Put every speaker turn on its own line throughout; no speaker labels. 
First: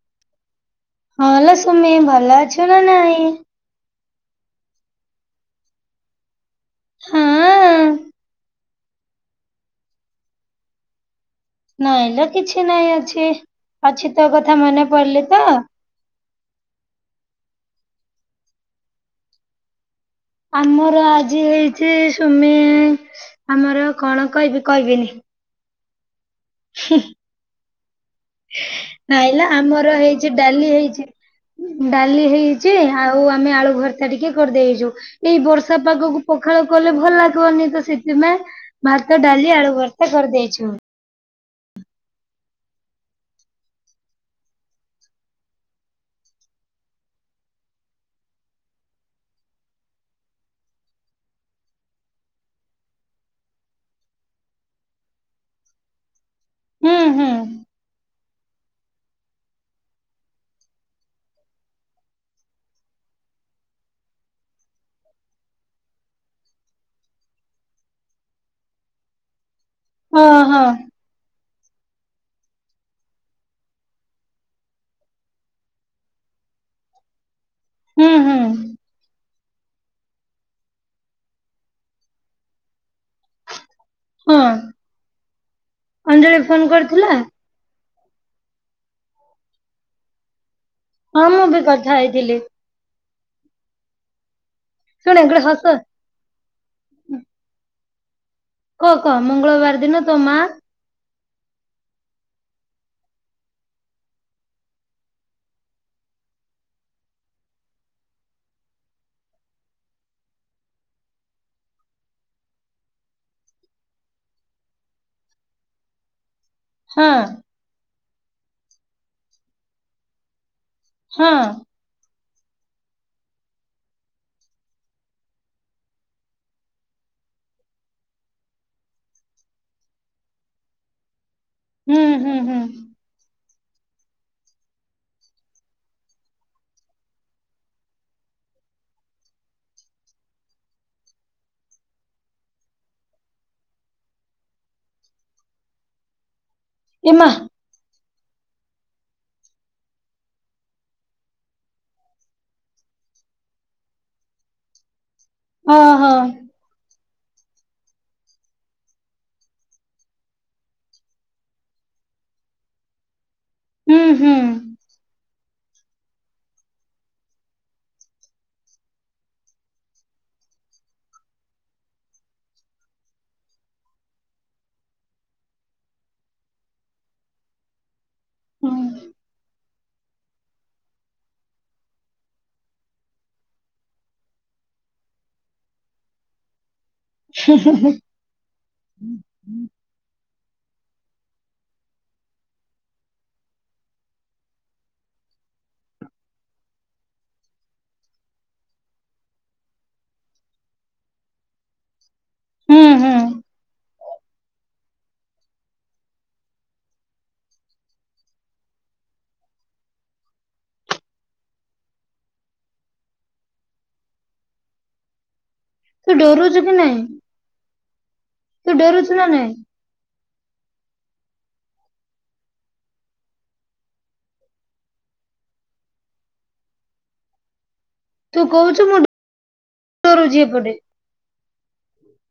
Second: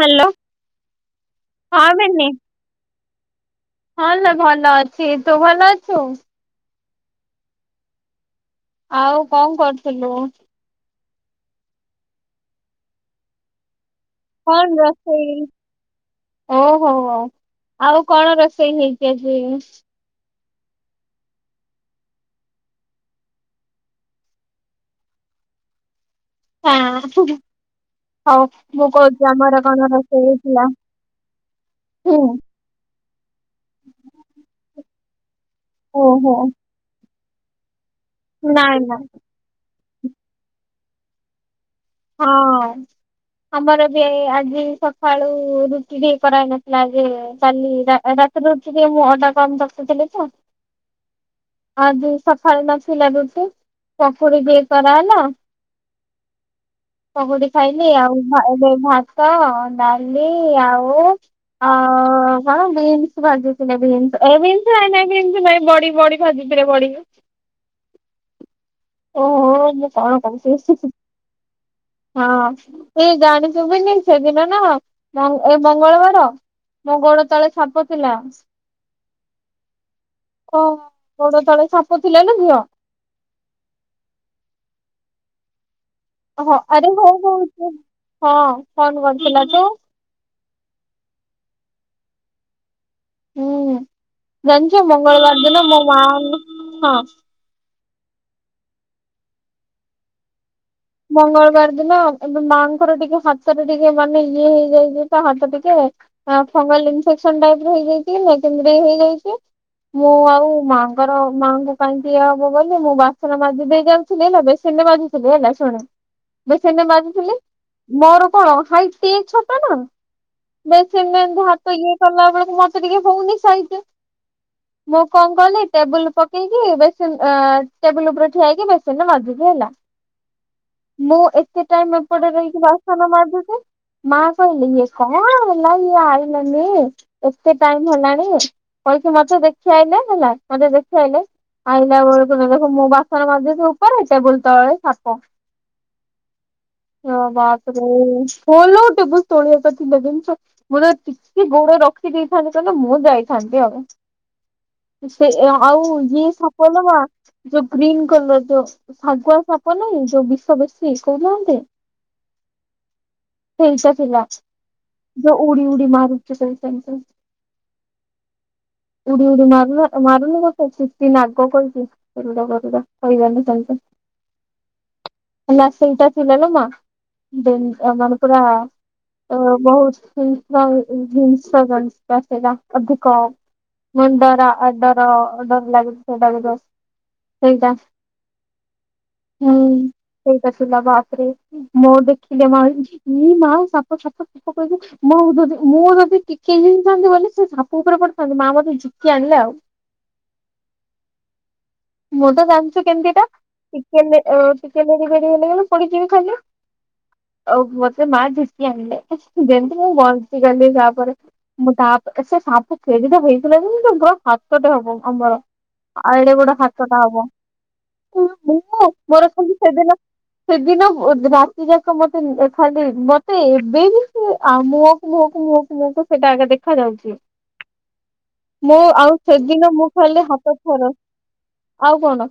Hello.
ହଁ ଲୋ ସୁମି ଭଲ ଅଛୁ ନା ନାଇଁ।
ହଁଲୋ ଭଲ ଅଛି ତୁ ଭଲ ଅଛୁ।
ହଁ।
ଆଉ କଣ କରୁଥୁଲୁ।
ନାଇଁ ଲୋ କିଛି ନାଇଁ ଅଛି। ଅଛି ତୋ କଥା
କଣ
ମନେ ପଡ଼ିଲି
ରୋଷେଇ
ତ
ଓହୋ ହଉ ଆଉ କଣ ରୋଷେଇ ହେଇଚି ଆଜି।
ଆମର ଆଜି ହେଇଛି ସୁମି ଆମର କଣ କହିବି କହିବିନି।
ହଁ ହଁ।
ନାଇଁଲା
କଣ
ଆମର
ରୋଷେଇ
ହେଇଛି
ହେଇଥିଲା
ଡାଲି ହେଇଛି
ହୁଁ
ଡାଲି ହେଇ ଚି ଆଉ ଆମେ ଆଳୁ ଭର୍ତା ଟିକେ କରିଦେଇଚୁ ଏଇ ବର୍ଷା ପାଗକୁ
ଓହୋ
ପଖାଳ କଲେ ଭଲ ଲାଗିବନି ତ ସେଥିପାଇଁ
ନାଇଁ ନାଇଁ
ଭାତ ଡାଲି ଆଳୁ ଭର୍ତ୍ତା କରିଦେଇଚୁ।
ହଁ। ଆମର ବି ଆଜି ସକାଳୁ ରୁଟି ଟିକେ କରାହେଇ ନଥିଲା ଯେ କାଲି ରା ରାତିରେ ଉଠି ଟିକେ ମୁଁ ଅଟା କମ ଚକିଟିଥିଲି ତ। ଆଦି ସକାଳ ନଥିଲା ରୁଟି ପକୁଡି ଟିକେ କରାହେଲା।
ହୁଁ। ହୁଁ।
ପକୁଡି ଖାଇଲି ଆଉ ଭା ଏବେ ଭାତ ଡାଲି ଆଉ ଆଉ କଣ ବିନ୍ସ ଭାଜି କଇଲେ ବିନସ ଏଇ ବିନସ ନାଇଁ ନାଇଁ ବିନସ ନାଇଁ ବଡି ବଡି ଭାଜି ଥିଲେ ବଡି। ଓହୋ ମୁଁ କଣ
ହଁ
କଉଚି
ହଁ
ଆସିକି। ହଁ ଏ ଜାଣି ଥିବିନି ସେଦିନ ନା ମ ଏ ମଙ୍ଗଳବାର। ମୋ ଗୋଡ ତଳେ ସାପ
ହୁଁ
ଥିଲା।
ହୁଁ
କୋଉ ଗୋଡ ତଳେ ସାପ ଥିଲା ଲୋ ଝିଅ।
ହଁ ଅଞ୍ଜଳି
ହଁ
ଫୋନ
ଆରେ
କରିଥିଲା।
ହଉ କହୁଛି ହଁ, ଫୋନ୍ କରିଥିଲା ତ।
ହଁ, ମୁଁ ବି କଥା ହେଇଥିଲି।
ହୁଁ, ଜାଣିଚ
ଶୁଣେ
ମଙ୍ଗଳବାର
ଗୋଟେ
ଦିନ
ହସ
ମୋ ମା ଆଉ ମୁଁ ହଁ।
କ କ ମଙ୍ଗଳବାର ଦିନ ତୋ ମା
ମଙ୍ଗଳବାର ଦିନ ଏବେ ମାଙ୍କର ଟିକେ ହାତରେ ଟିକେ ମାନେ ଇଏ ହେଇ ଯାଇଛି ତା ହାତ ଟିକେ। ଫଙ୍ଗାଲ ଇନଫେକ୍ସନ ଟାଇପ ର ହେଇଯାଇଛି। [unintelligible] ହେଇଯାଇଛି। ମୁଁ ଆଉ ମାଙ୍କର ମାଆଙ୍କୁ କାହିଁକି ଇଏ ହବ ବୋଲି ମୁଁ ବାସନ ମାଜି ଦେଇ ଯାଉ ଥିଲି ହେଲା। ବେସିନିରେ ମାଜୁଥିଲି ହେଲା। ଶୁଣ ବେସନ ରେ
ହଁ
ମଜୁ ଥିଲି ମୋର କଣ ହାଇଟ ଟିଏ ଛୋଟ ନା ବେଚନେ
ହଁ
ଭାତ ଇଏ କଳାବେଳୁ କୁ ମତେ ଟିକେ ହଉନି ସାଇତେ। ମୁଁ କଁ କଲି ଟେବୁଲ ପକେଇ କି ବେସିନ ଆଁ ଟେବୁଲ ଉପରେ ଠିଆଇକି ବେସିନରେ ମାଜିବି ହେଲା। ମୁଁ ଏତେ ଟାଇମ
ହୁଁ
ଉପଡେ
ହୁଁ ହୁଁ
ରହିକି ବାସନ ମାଜୁଚି ମା କହିଲେ ଇଏ କଣ ହେଲା ଇଏ ଆଇଲାନି ଏତେ ଟାଇମ୍ ହେଲାଣି କହିିକି ମତେ ଦେଖିଆଇଲେ ହେଲା ମତେ ଦେଖାଇଲେ ଆଉ ତାବେଳକୁ [unintelligible] ମୁଁ ବାସନ ମାଯୁଚି ଉପରେ ଟେବୁଲ ତଳେ ସା ପ
ଏମା
ୟଗାସ [unintelligible] ଓଲୋ ଟେବୁଲ୍ ତଳେ ଏଟା ଥିଲା କେମ୍ ଚ୍ ମୋର ଟିକେ ଗୋଡ ରଖି ଦେଇେଥାନ୍ତି ତାହେଲେ ମୁଁ ଯାଇଥାନ୍ତି ଆଉ। ଇସେ ଏଆ ଆଉ
ଓହୋ
ଯିଏ ସାପ କଲର ଯୋଉ ଗ୍ରୀନ କଲର ଯୋଉ ଶାଗୁଆ କ ପ ନାହିଁ ଯୋଉ ବିଷ ବେଶୀ କହୁ ନାହାନ୍ତି। ସେଇଟା
ହୁଁ
ଥିଲା।
ହୁଁ
ଯଉ ଉଡ଼ି ଉଡ଼ି ମାରଚି କହୁଚନ୍ତି ଉଡ଼ି ଉଡ଼ି ମାରଲ ଏ ମାରୁନି ମତେ ଚିତିନାଗ କୁଅନ୍ତି ଏଡୁଦା ବଦୁଦା ହେଇ ଗନି [unintelligible] ନା ସେଇଟା ଥିଲା ମା ଦେନ୍ ଏମାନ ପୁରା
ହୁଁ
ଅ ବହୁତ ହିଂସ୍ର ଜିନିଷ କରିଚ ତା ସେଇଦା ଅଧିକ ମୁଣ୍ଡରା ଅଡରା ଅଡର ଲାଗୁଚିତ [unintelligible]
ହୁଁ ହୁଁ ହୁଁ। ହୁଁ
ସେଇଟା ଥିଲା ବାପ ରେ ମୋ ଦେଖିଲେ ମା ମୁଁନା ସାପ ସାପ ସାପ କହିକି ମୁଁ ଯଦି ମୁଁ ଯଦି ଟିକେବି ଜାଲୋ ହେଲେ ସେ ସାପ ଉପରେ ପଡ ପଲି ମା ମତେ ଝିଙ୍କି ଆଣିଲେ ଆଉ। ମୁଁ ତ
ହୁଁ
ଜାଣଚି
ହୁଁ
କେମିତିଟା ଟିକେ ହେଲେ ଓ ଟିକେ ହେଲେ [unintelligible] ପଡିଯିବି ଖାଲି। ଆଉ ମତେ ମା ଝିଙ୍କି ଆଣିଲେ ଯେମତି ମୁଁ ବଞ୍ଚିଗଲି ତା ପରେ। ମୁଁ ତାପ ସେ ସାପ କେଡିଟା ହୋଇଥିଲା କି ତଗ ହାତଟେ ହବ ଆମର।
ତୁ
ଆଉ ଏଡେ ବଡ
ଡରୁଛୁ କି
ହାତ
ନାଇଁ
ଟା ହବ
ତୁ
ମୁଁମୋ
ଡରୁଛୁ ନା
ମୋର
ନାଇଁ
ସେଲି ସେଦିନ ସେ ଦିନ ଉଦ୍ ରାତି ଯାକ ମତେ ଖାଲି ମତେ ଏବେ ବି ସେ ଆଉ ମୋ ମୁଁହକୁ ମୁଁହକୁ ମୁହିଁକୁ ସେଇଟା ଆଗେ ଦେଖା ଯାଉଚି।
ତୁ
ମୁଁ
କହୁଛୁ
ଆଉ ସେଦିନ ମୁଁ କହିଲି
ଡରୁଛି
ହାତ
ଏପଟେ
ଥରେ ଆଉ କଣ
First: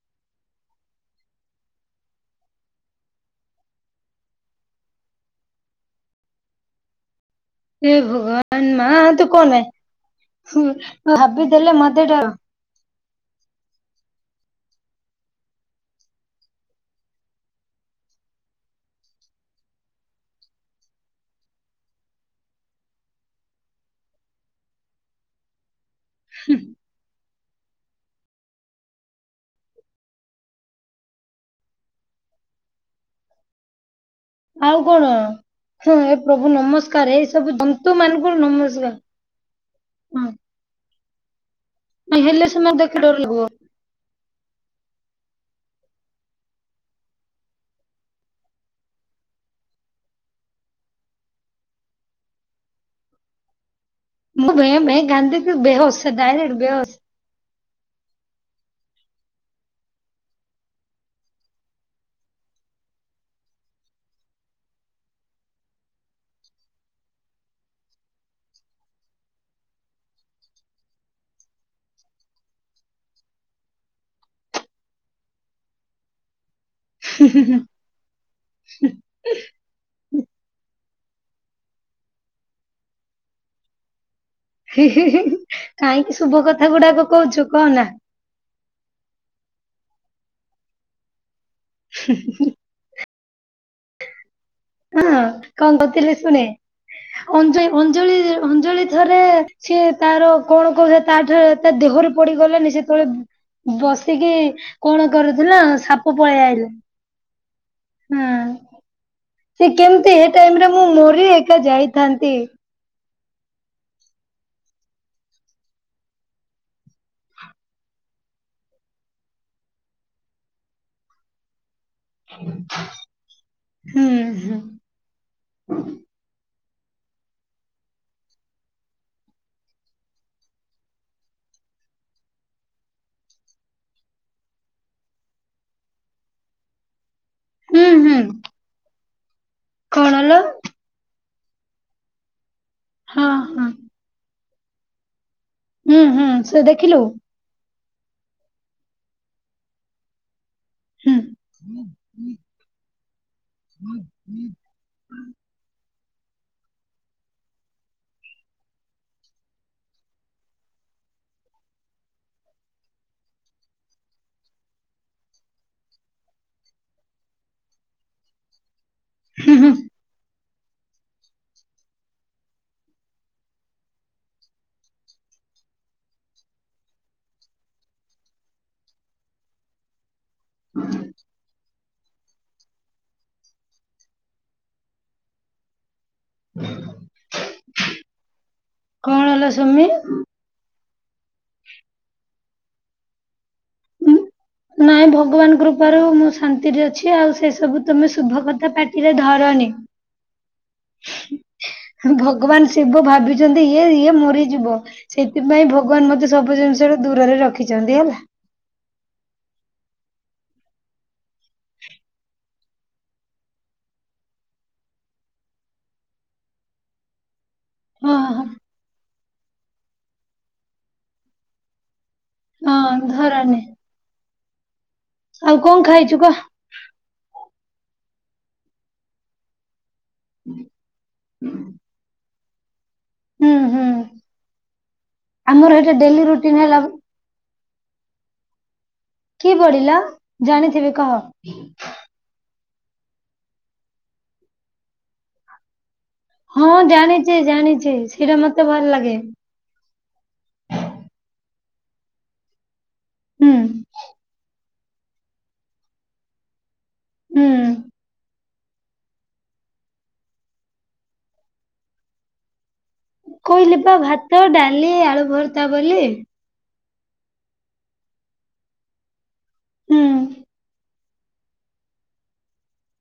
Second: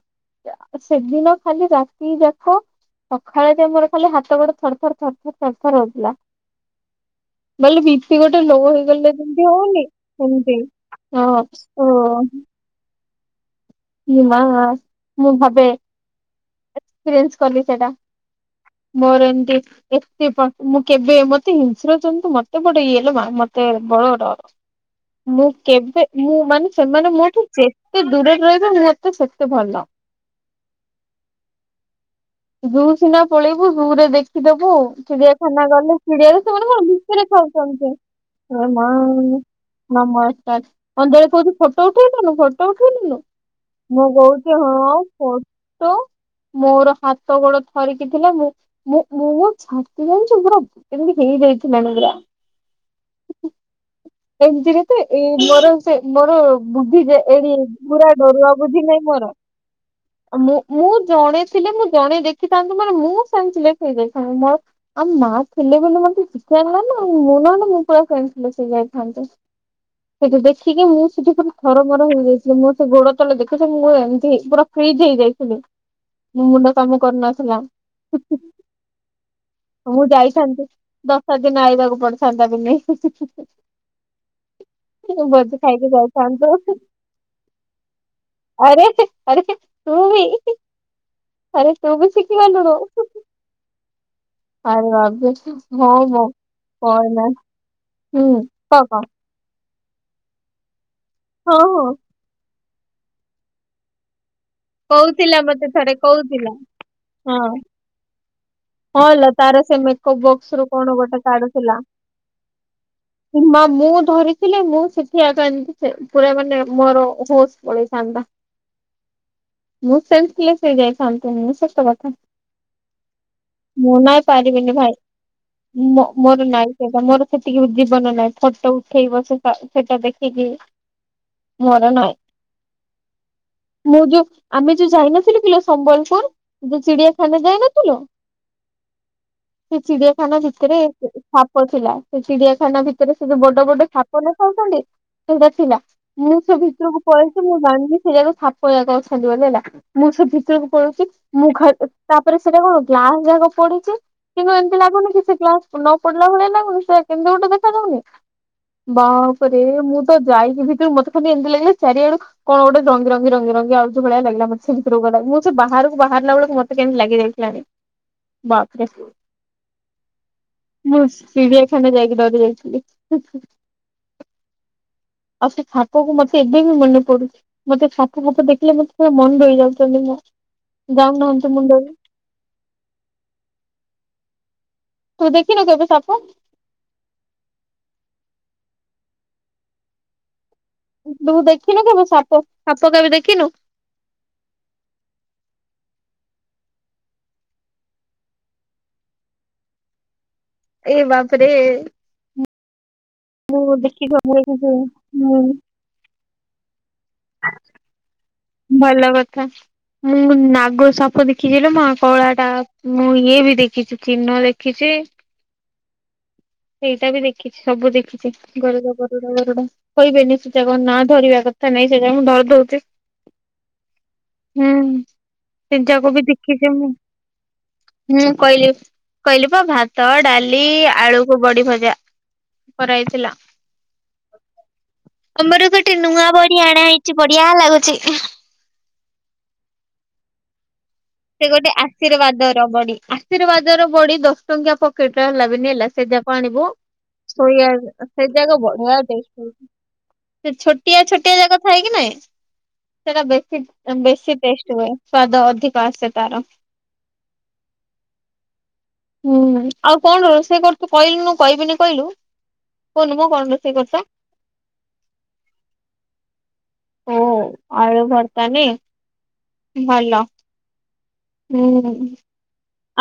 ସେ ଦିନ ଖାଲି ରାତି ଯାକ ସଖାଳେ ଯେ ମୋର ଖାଲି ହାତ ଗୋଡ ଥର, ଥର, ଥର, ଥର, ଥର, ଥର ହଉଥିଲା। ବେଲି
ହେ
ବିପି ଗୋଟେ ଲୋ
ଭଗବାନ ମା
ହେଇଗଲେ
ତୁ
ଯେମିତି
କହନା
ହଉନି ସେମିତି ହଁ
ଭାବିଦେଲେ
ଓ
ମତେ ଡର
ମୁଁ ମାଆ ମୁଁ ଭାବେ ଏକ୍ସପିରିଏନ୍ସ କଲି ସେଟା। ମୋର ଏମତି ଏତେ ପ ମୁଁ କେବେ ମତେ ହିଂସ୍ର ଜନ୍ତୁ ମତେ ବଡ ଇଓଲୋ ମା ମତେ ବଡ଼ ଡର। ମୁଁ କେବେ ମୁଁ ମାନେ ସେମାନେ ମୋଠୁ ଯେତେ ଦୂରରେ ରହିବେ ମତେ ସେତେ ଭଲ। ଜୁ ସିନା ପଳେଇବୁ ଜୁ ରେ ଦେଖ ଖିଦବୁ
ଆଉ କଣ
ଚିଡିଆଖାନା
ହଁ
ଗଲେ
ଏ
ଚିଡିଆରେ
ପ୍ରଭୁ
ସେମାନେ କଣ
ନମସ୍କାର ଏଇ
ଭିତରେ
ସବୁ ଜନ୍ତୁ
ଖାଉଛନ୍ତି
ମାନଙ୍କୁ
ଏ ମା
ନମସ୍କାର ହଁ
ନମସ୍କାର ଆ ବୋଉ କୋହୁଚି ଫୋଟୋ ଉଠଉଥଲୋ
ହେଲେ
ଫୋଟୋ
ସେମାନେ ଦେଖି ଡର
ଉଠେଇଥିଲୁ।
ଲାଗିବ
ମୁଁ କହୁଚି ହଁ ଫଟୋ ମୋର ହାତ ଗୋଡ ଥରିକି ଥିଲା ମୁଁ ମୁଁ ମୁଁମୋ ଛାତି ଜାଣିଚୁ ପୁରା କେମିତି ହେଇଯାଇଥିଲାଣି ପୁରା।
ମୁଁ ଭେଁ
ଏମିତିରେ ତ
ଭେଁ
ଏ
କାନ୍ଦିକି
ମୋର ସେ
ବେହୋସ
ମୋର
ଡାଇରେକ୍ଟ ବେହୋସ।
ବୁଦ୍ଧି ଯେ ଏଡି ପୁରା ଡରୁଆ ବୁଦ୍ଧି ନାଇଁ ମୋର। ଆ ମୁଁ ମୁଁ ଜଣେ ଥିଲେ ମୁଁ ଜଣେ ଦେଖିଥାନ୍ତୁ ମାନେ ମୁଁ ସେନ୍ସ ଲେସ୍ ହୋଇଯାଇଥାଏ। ମୋର ଆଉ ମା ଥିଲେ ବୋଲି ମତେ ଝିକ ଆଣିଲେ ନା ମୁଁ ନହେଲେ ମୁଁ ପୁରା ସେନ୍ସଲେସ୍ ହେଇଯାଇ ଥାନ୍ତି। ସେଇଠି ଦେଖିକି ମୁଁ ସେଠି ପୁରା ଥରମର ହେଇଯାଇଥିଲି। ମୋର ସେ ଗୋଡ ତଳେ ଦେଖାଯାଉନି ମୋ ଏମିତି ପୁରା ଫ୍ରିଜ ହେଇଯାଇଥିଲି ମୋ ମୁଣ୍ଡ କାମ କରୁନଥିଲା। ମୁଁ ଯାଇଥାନ୍ତି ଦଶ ଦିନ ଆଇବାକୁ ପଡିଥାନ୍ତା ଦିନେ।
ହି ହି ହି ହି
ଖାଇକି
କାହିଁକି ଶୁଭ କଥା
ଯାଇଥାନ୍ତୁ
ଗୁଡାକ କହୁଛୁ କହନା।
ଆରେ ଆରେ ତୁ ବି ଆରେ ତୁ ବି ଶିଖି ଗଲୁଣୁ।
ହଁ
ବାପରେ
କଣ
ହଁ
କରିଥିଲେ
ମୋ
ଶୁଣେ
କହନା
ଅଞ୍ଜ ଅଞ୍ଜଳି
ହୁଁ କହ
ଅଞ୍ଜଳି
କହ
ଥରେ ସିଏ ତାର କଣ କୋହୁଥୁଲା ତାଠେ
ହଁ
ତା
ହଁ
ଦେହରେ ପଡିଗଲେନି ସେତେବେଳେ ବସିକି କଣ
କହୁଥିଲା
କରୁଥୁଲା
ମତେ ଥରେ
ସାପ
କହୁଥିଲା
ପଳେଆଇଲା
ହଁ
ହଁ।
ହଁ ଲୋ ତାର ସେ
କେମିତି
ମେକପ
ଏ ଟାଇମ
ବକ୍ସରୁ
ରେ ମୁଁ
କଣ ଗୋଟେ
ମରି ଏକା
କାଢୁଥିଲା।
ଯାଇଥାନ୍ତି
ଏ ମାଆ ମୁଁ ଧରିଥିଲେ ମୁଁ ସେଠି ଏକା ଏମତି ସେ ପୁରା ମାନେ ମୋର ହୋସ୍ ପଳେଇଥାନ୍ତା। ମୁଁ ସେନ୍ସଲେସ୍ ହେଇଯାଇଥାନ୍ତିଣି ସତ କଥା। ମୁଁ
ହୁଁ
ନା
ହୁଁ
ପାରିବିନି ଭାଇ। ମୋ ମୋର ନାଇଁ ସେଟା ମୋର ସେତିକି ବି ଜୀବନ ନାଇଁ ଫଟୋ ଉଠେଇବ ସେତା ସେଟା ଦେଖିକି ମୋର ନାଇଁ ମୁଁ ଯୋଉ ଆମେ ଯେ ଯାଇନଥିଲୁ କିଲୋ ସମ୍ବଲପୁର ଯୋଉ ଚିଡିଆଖାନା
ହୁଁ
ଯାଇନଥିଲୁ
ହୁଁ
ସେ
କଣ
ଚିଡିଆଖାନା
ଲୋ
ଭିତରେ ସାପ ଥିଲା ସେ ଚିଡିଆଖାନା ଭିତରେ ସେ
ହଁ
ଯୋଉ ବଡ
ହଁ
ବଡ ସା ପ ନ ଥାଉଚନ୍ତି ସେଇଟା ଥିଲା
ହୁଁ ହୁଁ
ମୁଁ ସେ
ଦେଖିଲୁ
ଭିତରକୁ ପଳେଇ ଥିଲି ମୁଁ [unintelligible] ସେରା ତ ସାପରାକ ଅଛନ୍ତି ବୋଲି ହେଲା ମୁଁ ସେ ଭିତରୁକୁ ପଳୋଉଚି
ହୁଁ
ମୁଁ ଖା ଏ ତାପରେ ସେଟା କଣ ଗ୍ଲାସ ଯାକ ପଡିଚି କିନ୍ତୁ ଏମତି ଲାଗୁନି କି ସେ ଗ୍ଲାସ ନ ପଡିଲା ଭଳିଆ ଲାଗୁନି ସେ କେମତି ଗୋଟେ ଦେଖାଯାଉନି। ବାପରେ ମୁଁ ତ ଯାଇକି ଭିତରୁକୁ ମତେ ଖାଲି ଏମିତି ଲାଗିଲା ଚାରିଆଡୁ କଣ ଗୋଟେ ରଙ୍ଗି ରଙ୍ଗି ରଙ୍ଗି ରଙ୍ଗି ଆଉ କୋଉ ଭଳିଆ ଲାଗିଲା ମତେ ସେ ଭିତରକୁ ଗଲାବେଳୁ ମୁଁ ସେ ବାହାରକୁ ବାହାରିଲା ବେଳକୁ ମତେ କେମତି ଲାଗି ଯାଇଥିଲାଣି। ବାପରେ।
ହୁଁ ହୁଁ।
ମୁଁ ଚିଡିଆଖାନା ଯାଇକି ଡରି ଯାଇଥିଲି। ଆଉ ସେ ସାପକୁ ମତେ ଏବେ ବି ମନେ ପଡୁଛି। ମତେ ସାପ ଫାପ ଦେଖିଲେ ମତେ ତ ମନ ରହି ଯାଉଚନ୍ତି ମୁଁ ଯାଉନାହାନ୍ତି ମୁଣ୍ଡରୁ। ତୁ ଦେଖିନୁ କେବେ ସାପ?
କଣ ହେଲା ସୁମୀ?
ତୁ ଦେଖିନୁ କେବେ ସାପ ସାପ କେବେ ଦେଖିନୁ?
ନାଇଁ ଭଗବାନ କୃପାରୁ ମୁଁ ଶାନ୍ତିରେ ଅଛି ଆଉ ସେ ସବୁ ତମେ ଶୁଭ କଥା ପାଟିରେ ଧରନି।
ଏ ବାପରେ।
ଭଗବାନ ଶିବ ଭାବିଛନ୍ତି
ମୁଁ
ଇଏ
ଦେଖିକି
ଇଏ
ହୁଁ
ମରିଯିବ ସେଥିପାଇଁ ଭ ଭଗବାନ ମତେ ସବୁ ଜିନିଷରୁ ଦୂରରେ ରଖିଚନ୍ତି ହେଲା।
ଭଲ କଥା। ମୁଁ ନାଗ ସାପ ଦେଖିଚି ଲୋ ମା କଳାଟା ମୁଁ ଇଏ ବି ଦେଖିଚି ଚିହ୍ନ ଦେଖିଚି। ସେଇଟା ବି ଦେଖିଚି ସବୁ
ହଁ
ଦେଖିଚି
ହଁ
ଗରୁଡ ଗରୁଡ ଗରୁଡ। କେହିବେନି ସେ ତାଙ୍କ ନାଆ ଧରିବା କଥା ନାଇଁ ସେଟା ମୁଁ ଧ
ନା ଧରାଯାଏ।
ହୁଁ ସେଜାକୁ
ଖାଇଛୁ
ବି
କହ?
ଦେଖି ଏ ମୁଁ କହିଲି କହିଲି ପା ଭାତ, ଡାଲି, ଆଳୁ ଓ ବଡି ଭଜା କରାହେଇ ଥିଲା
ହୁଁ ହୁଁ
ଅମର
ଆମର ଏଇଟା
ଗୋଟେ
ଡେଲି
ନୁଆଁ
ରୁଟିନ
ବାଡ଼ି
ହେଲା
ଆଣା ଚି ବଢିଆ ଲାଗୁଛି।
କି ବଡି ଲୋ ଜାଣିଥିବି କହ।
ସେ ଗୋଟେ ଆଶୀର୍ବାଦର ବଡି ଆଶୀର୍ବାଦର ବଡି ଦଶ ଟଙ୍କିଆ ପକେଟରେ ହେଲା ବିନି ହେଲା ସେଇଟା ଆଣିବୁ
ହଁ ଜାଣିଛି
ଶୋୟା
ଜାଣିଛି
ଆ ସେ
ସେଇଟା
ଯାକ
ମତେ ଭଲ
ବଢିଆ
ଲାଗେ
ଟେଷ୍ଟ ହୋଉ ସେ ଛୋଟିଆ ଛୋଟିଆ ଜାକ ଥାଏକି ନାଇଁ? ସେଟା
ହୁଁ।
ବେଶୀ ବେଶୀ ଟେଷ୍ଟ ହୁଏ ସ୍ଵାଦ ଅଧିକ ଆସେ ତାର।
ହୁଁ।
ହୁଁ ଆଉ କଣ ରୋଷେଇ କରୁଛୁ କହିଲୁନୁ କହିବିନି କହିଲୁ। କହୁନୁ ମ କଣ ରୋଷେଇ
କହିଲ ପା
କରୁଛ?
ଭାତ, ଡାଲି, ଆଳୁ ଭର୍ତା ବୋଲି।
ଓ ଆଳୁ ଭର୍ତା ମି
ହୁଁ
ଭଲ। [unintelligible] ହୁ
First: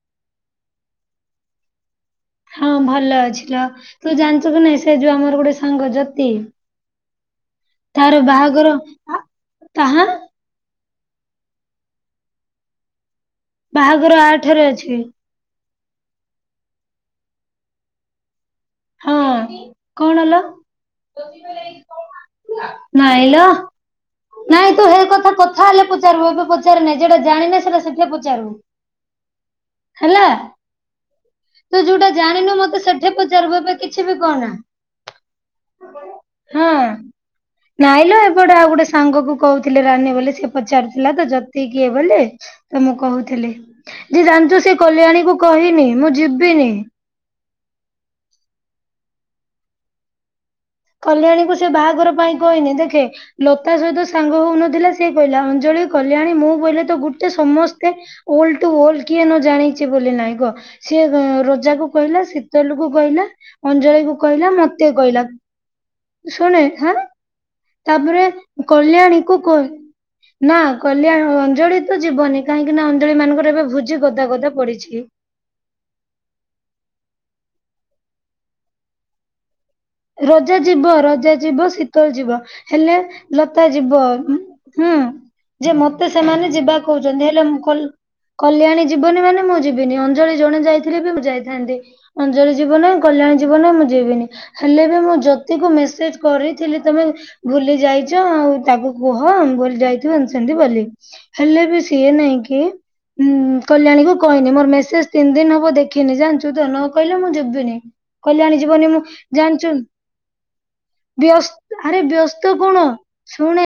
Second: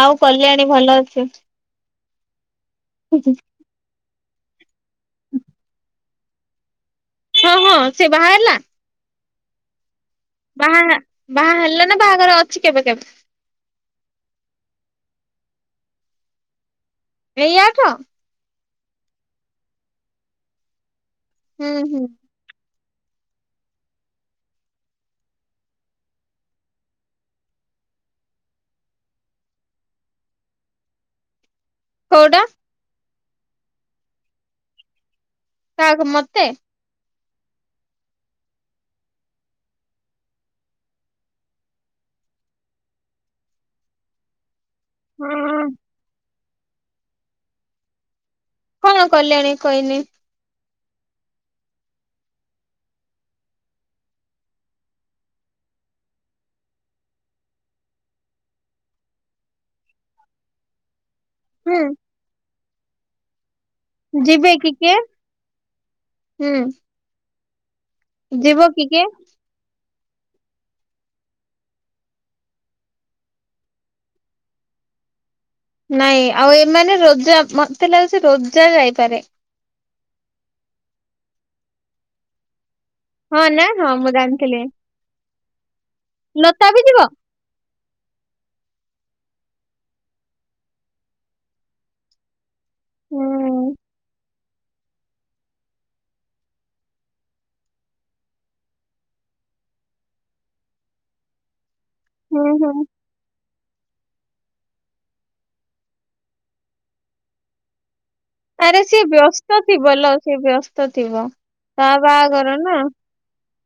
ଆଉ କଲ୍ୟାଣୀ ଭଲ ଅଛେ
ହଁ ଭଲ ଅଛିଲ ତୁ ଜାଣିଛୁ କି ନାଇଁ ସେ ଯ ଆମର ଗୋଟେ ସାଙ୍ଗ ଜ୍ୟୋତି।
ହଁ ହଁ ସେ
ତାର
ବାହା ହେଲା
ବାହାଘର ହ ତାହା
ବାହା ହେ ବାହା ହେଲା ନା ବାହାଘର ଅଛି କେବେ -କେବେ।
ବାହାଘର ଆଠେରେ ଅଛି।
ଏଇ ଆଠ।
ହଁ କଣ ହେଲା?
ହୁଁ, ହୁଁ।
ନାଇଁ ଲ ଅ ନାଇଁ ତୁ ହେଇ କଥା କଥା ହେଲେ ପଚାରିବୁ ଏବେ ପଚାରନା ଯଉଟା ଜାଣିନେ ସେଟା ସେଠି ପଚାରିବୁ। ହେଲା। ତୁ ଯୋଉଟା
କୋଉଟା
ଜାଣିନୁ ମତେ ସେଠି ପଚାରିବୁ ଏବେ କିଛି ବି କହନା।
କାହାକୁ ମତେ?
ହଁ।
[inaudible]
ନାଇଁଲ ଏପଟେ ଆଉ ଗୋଟେ ସାଙ୍ଗ କୁ କହୁଥିଲେ ରାନୀ ବୋଲି ସେ ପଚାରୁଥିଲା ତ ଜତି କିଏ ବୋଲି। ତ ମୁଁ କହୁଥିଲି ଯେ ଜାଣିଛୁ ସେ କଲ୍ୟାଣୀ କୁ
ହଁ।
କହିନି ମୁଁ ଯିବିନି।
କଣ କଲ୍ୟାଣୀ କହିନି।
କଲ୍ୟାଣୀକୁ ସେ ବାହାଘର ପାଇଁ କହିନି ଦେଖେ ଲତା ସହିତ ସାଙ୍ଗ ହଉନଥିଲା ସେ କହିଲା ଅଞ୍ଜଳି କଲ୍ୟାଣି ମୁଁ କହିଲେ ତ ଗୋଟେ ସମସ୍ତେ ଓଲଡ ଟୁ ଓଲଡ କିଏ ନ ଜାଣିଛି ବୋଲି ନାଇଁ କ ସିଏ ରୋଜା
ହୁଁ
କୁ କହିଲା ଶୀତଲ କୁ କହିଲା ଅଞ୍ଜଳି କୁ
ଯିବେ
କହିଲା
କି
ମତେ
କିଏ
କହିଲା।
ହୁଁ
ଶୁଣେ ହାଁ ତାପରେ
ଯିବ କି କିଏ?
କଲ୍ୟାଣୀକୁ କ ନା କଲ୍ୟାଣ ଅଞ୍ଜଳି ତ ଯିବନି କାହିଁକି ନା ଅଞ୍ଜଳି ମାନଙ୍କର ଏବେ ଭୋଜି ଗଦା- ଗଦା ପଡିଛି।
ନାଇଁ ଆଉ ଏମାନେ ରୋଜା ମତେ ଲାଗୁଛି ରୋଜା ଯାଇପାରେ।
ରୋଜା ଯିବ ରଜା ଯିବ ଶୀତଳ ଯିବ ହେଲେ
ହଁ ନା
ଲତା
ହଁ
ଯିବ
ମୁଁ ଜାଣିଥିଲି
ହୁଁ ଯେ ମତେ ସେମାନେ
ଲତା
ଯିବା
ବି ଯିବ?
କହୁଛନ୍ତି ହେଲେ ମୁଁ କଲ୍ କଲ୍ୟାଣୀ ଯିବନି ମାନେ ମୁଁ ଯିବିନି ଅଞ୍ଜଳି ଜଣେ ଯାଇଥିଲେ ବି ମୁଁ ଯାଇଥାନ୍ତି। ଅଞ୍ଜଳି ଯିବ ନାଇ
ହୁଁ
କଲ୍ୟାଣି ଯିବ ନା ମୁଁ ଯିବିନି। ହେଲେ ବି ମୁଁ ଜ୍ୟାତିକୁ ମେସେଜ କରିଥିଲି ତମେ ଭୁଲି ଯାଇଛ ଆଉ ତାକୁ କୁହ ଆମେ ଭୁଲି ଯାଇଥିବ ଏମିତି ସେମିତି ବୋଲି। ହେଲେ ବି ସିଏ ନାହିଁ
ହୁଁ
କି
ହୁଁ
ହୁଁ କଲ୍ୟାଣୀକୁ କହିନି ମୋର ମେସେଜ ତିନି ଦିନ ହବ ଦେଖିନି ଜାଣିଛୁ ତ ନ କହିଲେ ମୁଁ ଯିବିନି। କଲ୍ୟାଣି
ଆରେ
ଯିବନି ମୁଁ
ସିଏ ବ୍ୟସ୍ତ
ଜାଣିଚୁ
ଥିବ ଲୋ ସିଏ ବ୍ୟସ୍ତ ଥିବ।
ବ୍ୟସ୍
ତା
ଆରେ ବ୍ୟସ୍ତ
ବାହାଘର ନା
କଣ ଶୁଣେ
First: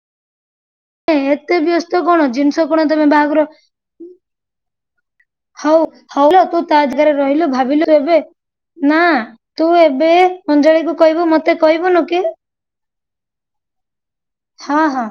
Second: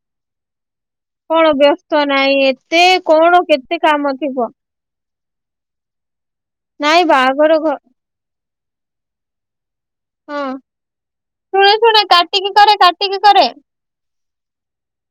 କଣ
ଏତେ
ବ୍ୟସ୍ତ
କଣ
ନାହିଁ
ଜିନିଷ
ଏତେ
ତମେ
କଣ
ବାହାଘର
କେତେ କାମ ଥିବ।
ହଉ ହଉଲୋ ତୁ
ନାଇଁ
ତାଜାଗାରେ ରହିଲୁ
ବାହାଘର ଘ
ଭାବିଲୁ ଏବେ ନା ତୁ ଏବେ
ହଁ
ଅଞ୍ଜଳି କୁ କହିବୁ ମତେ
ଶୁଣେ ଶୁଣେ
କହିବୁନୁ କି
କାଟିକି କରେ କାଟିକି କରେ।
ହଁ ହଁ।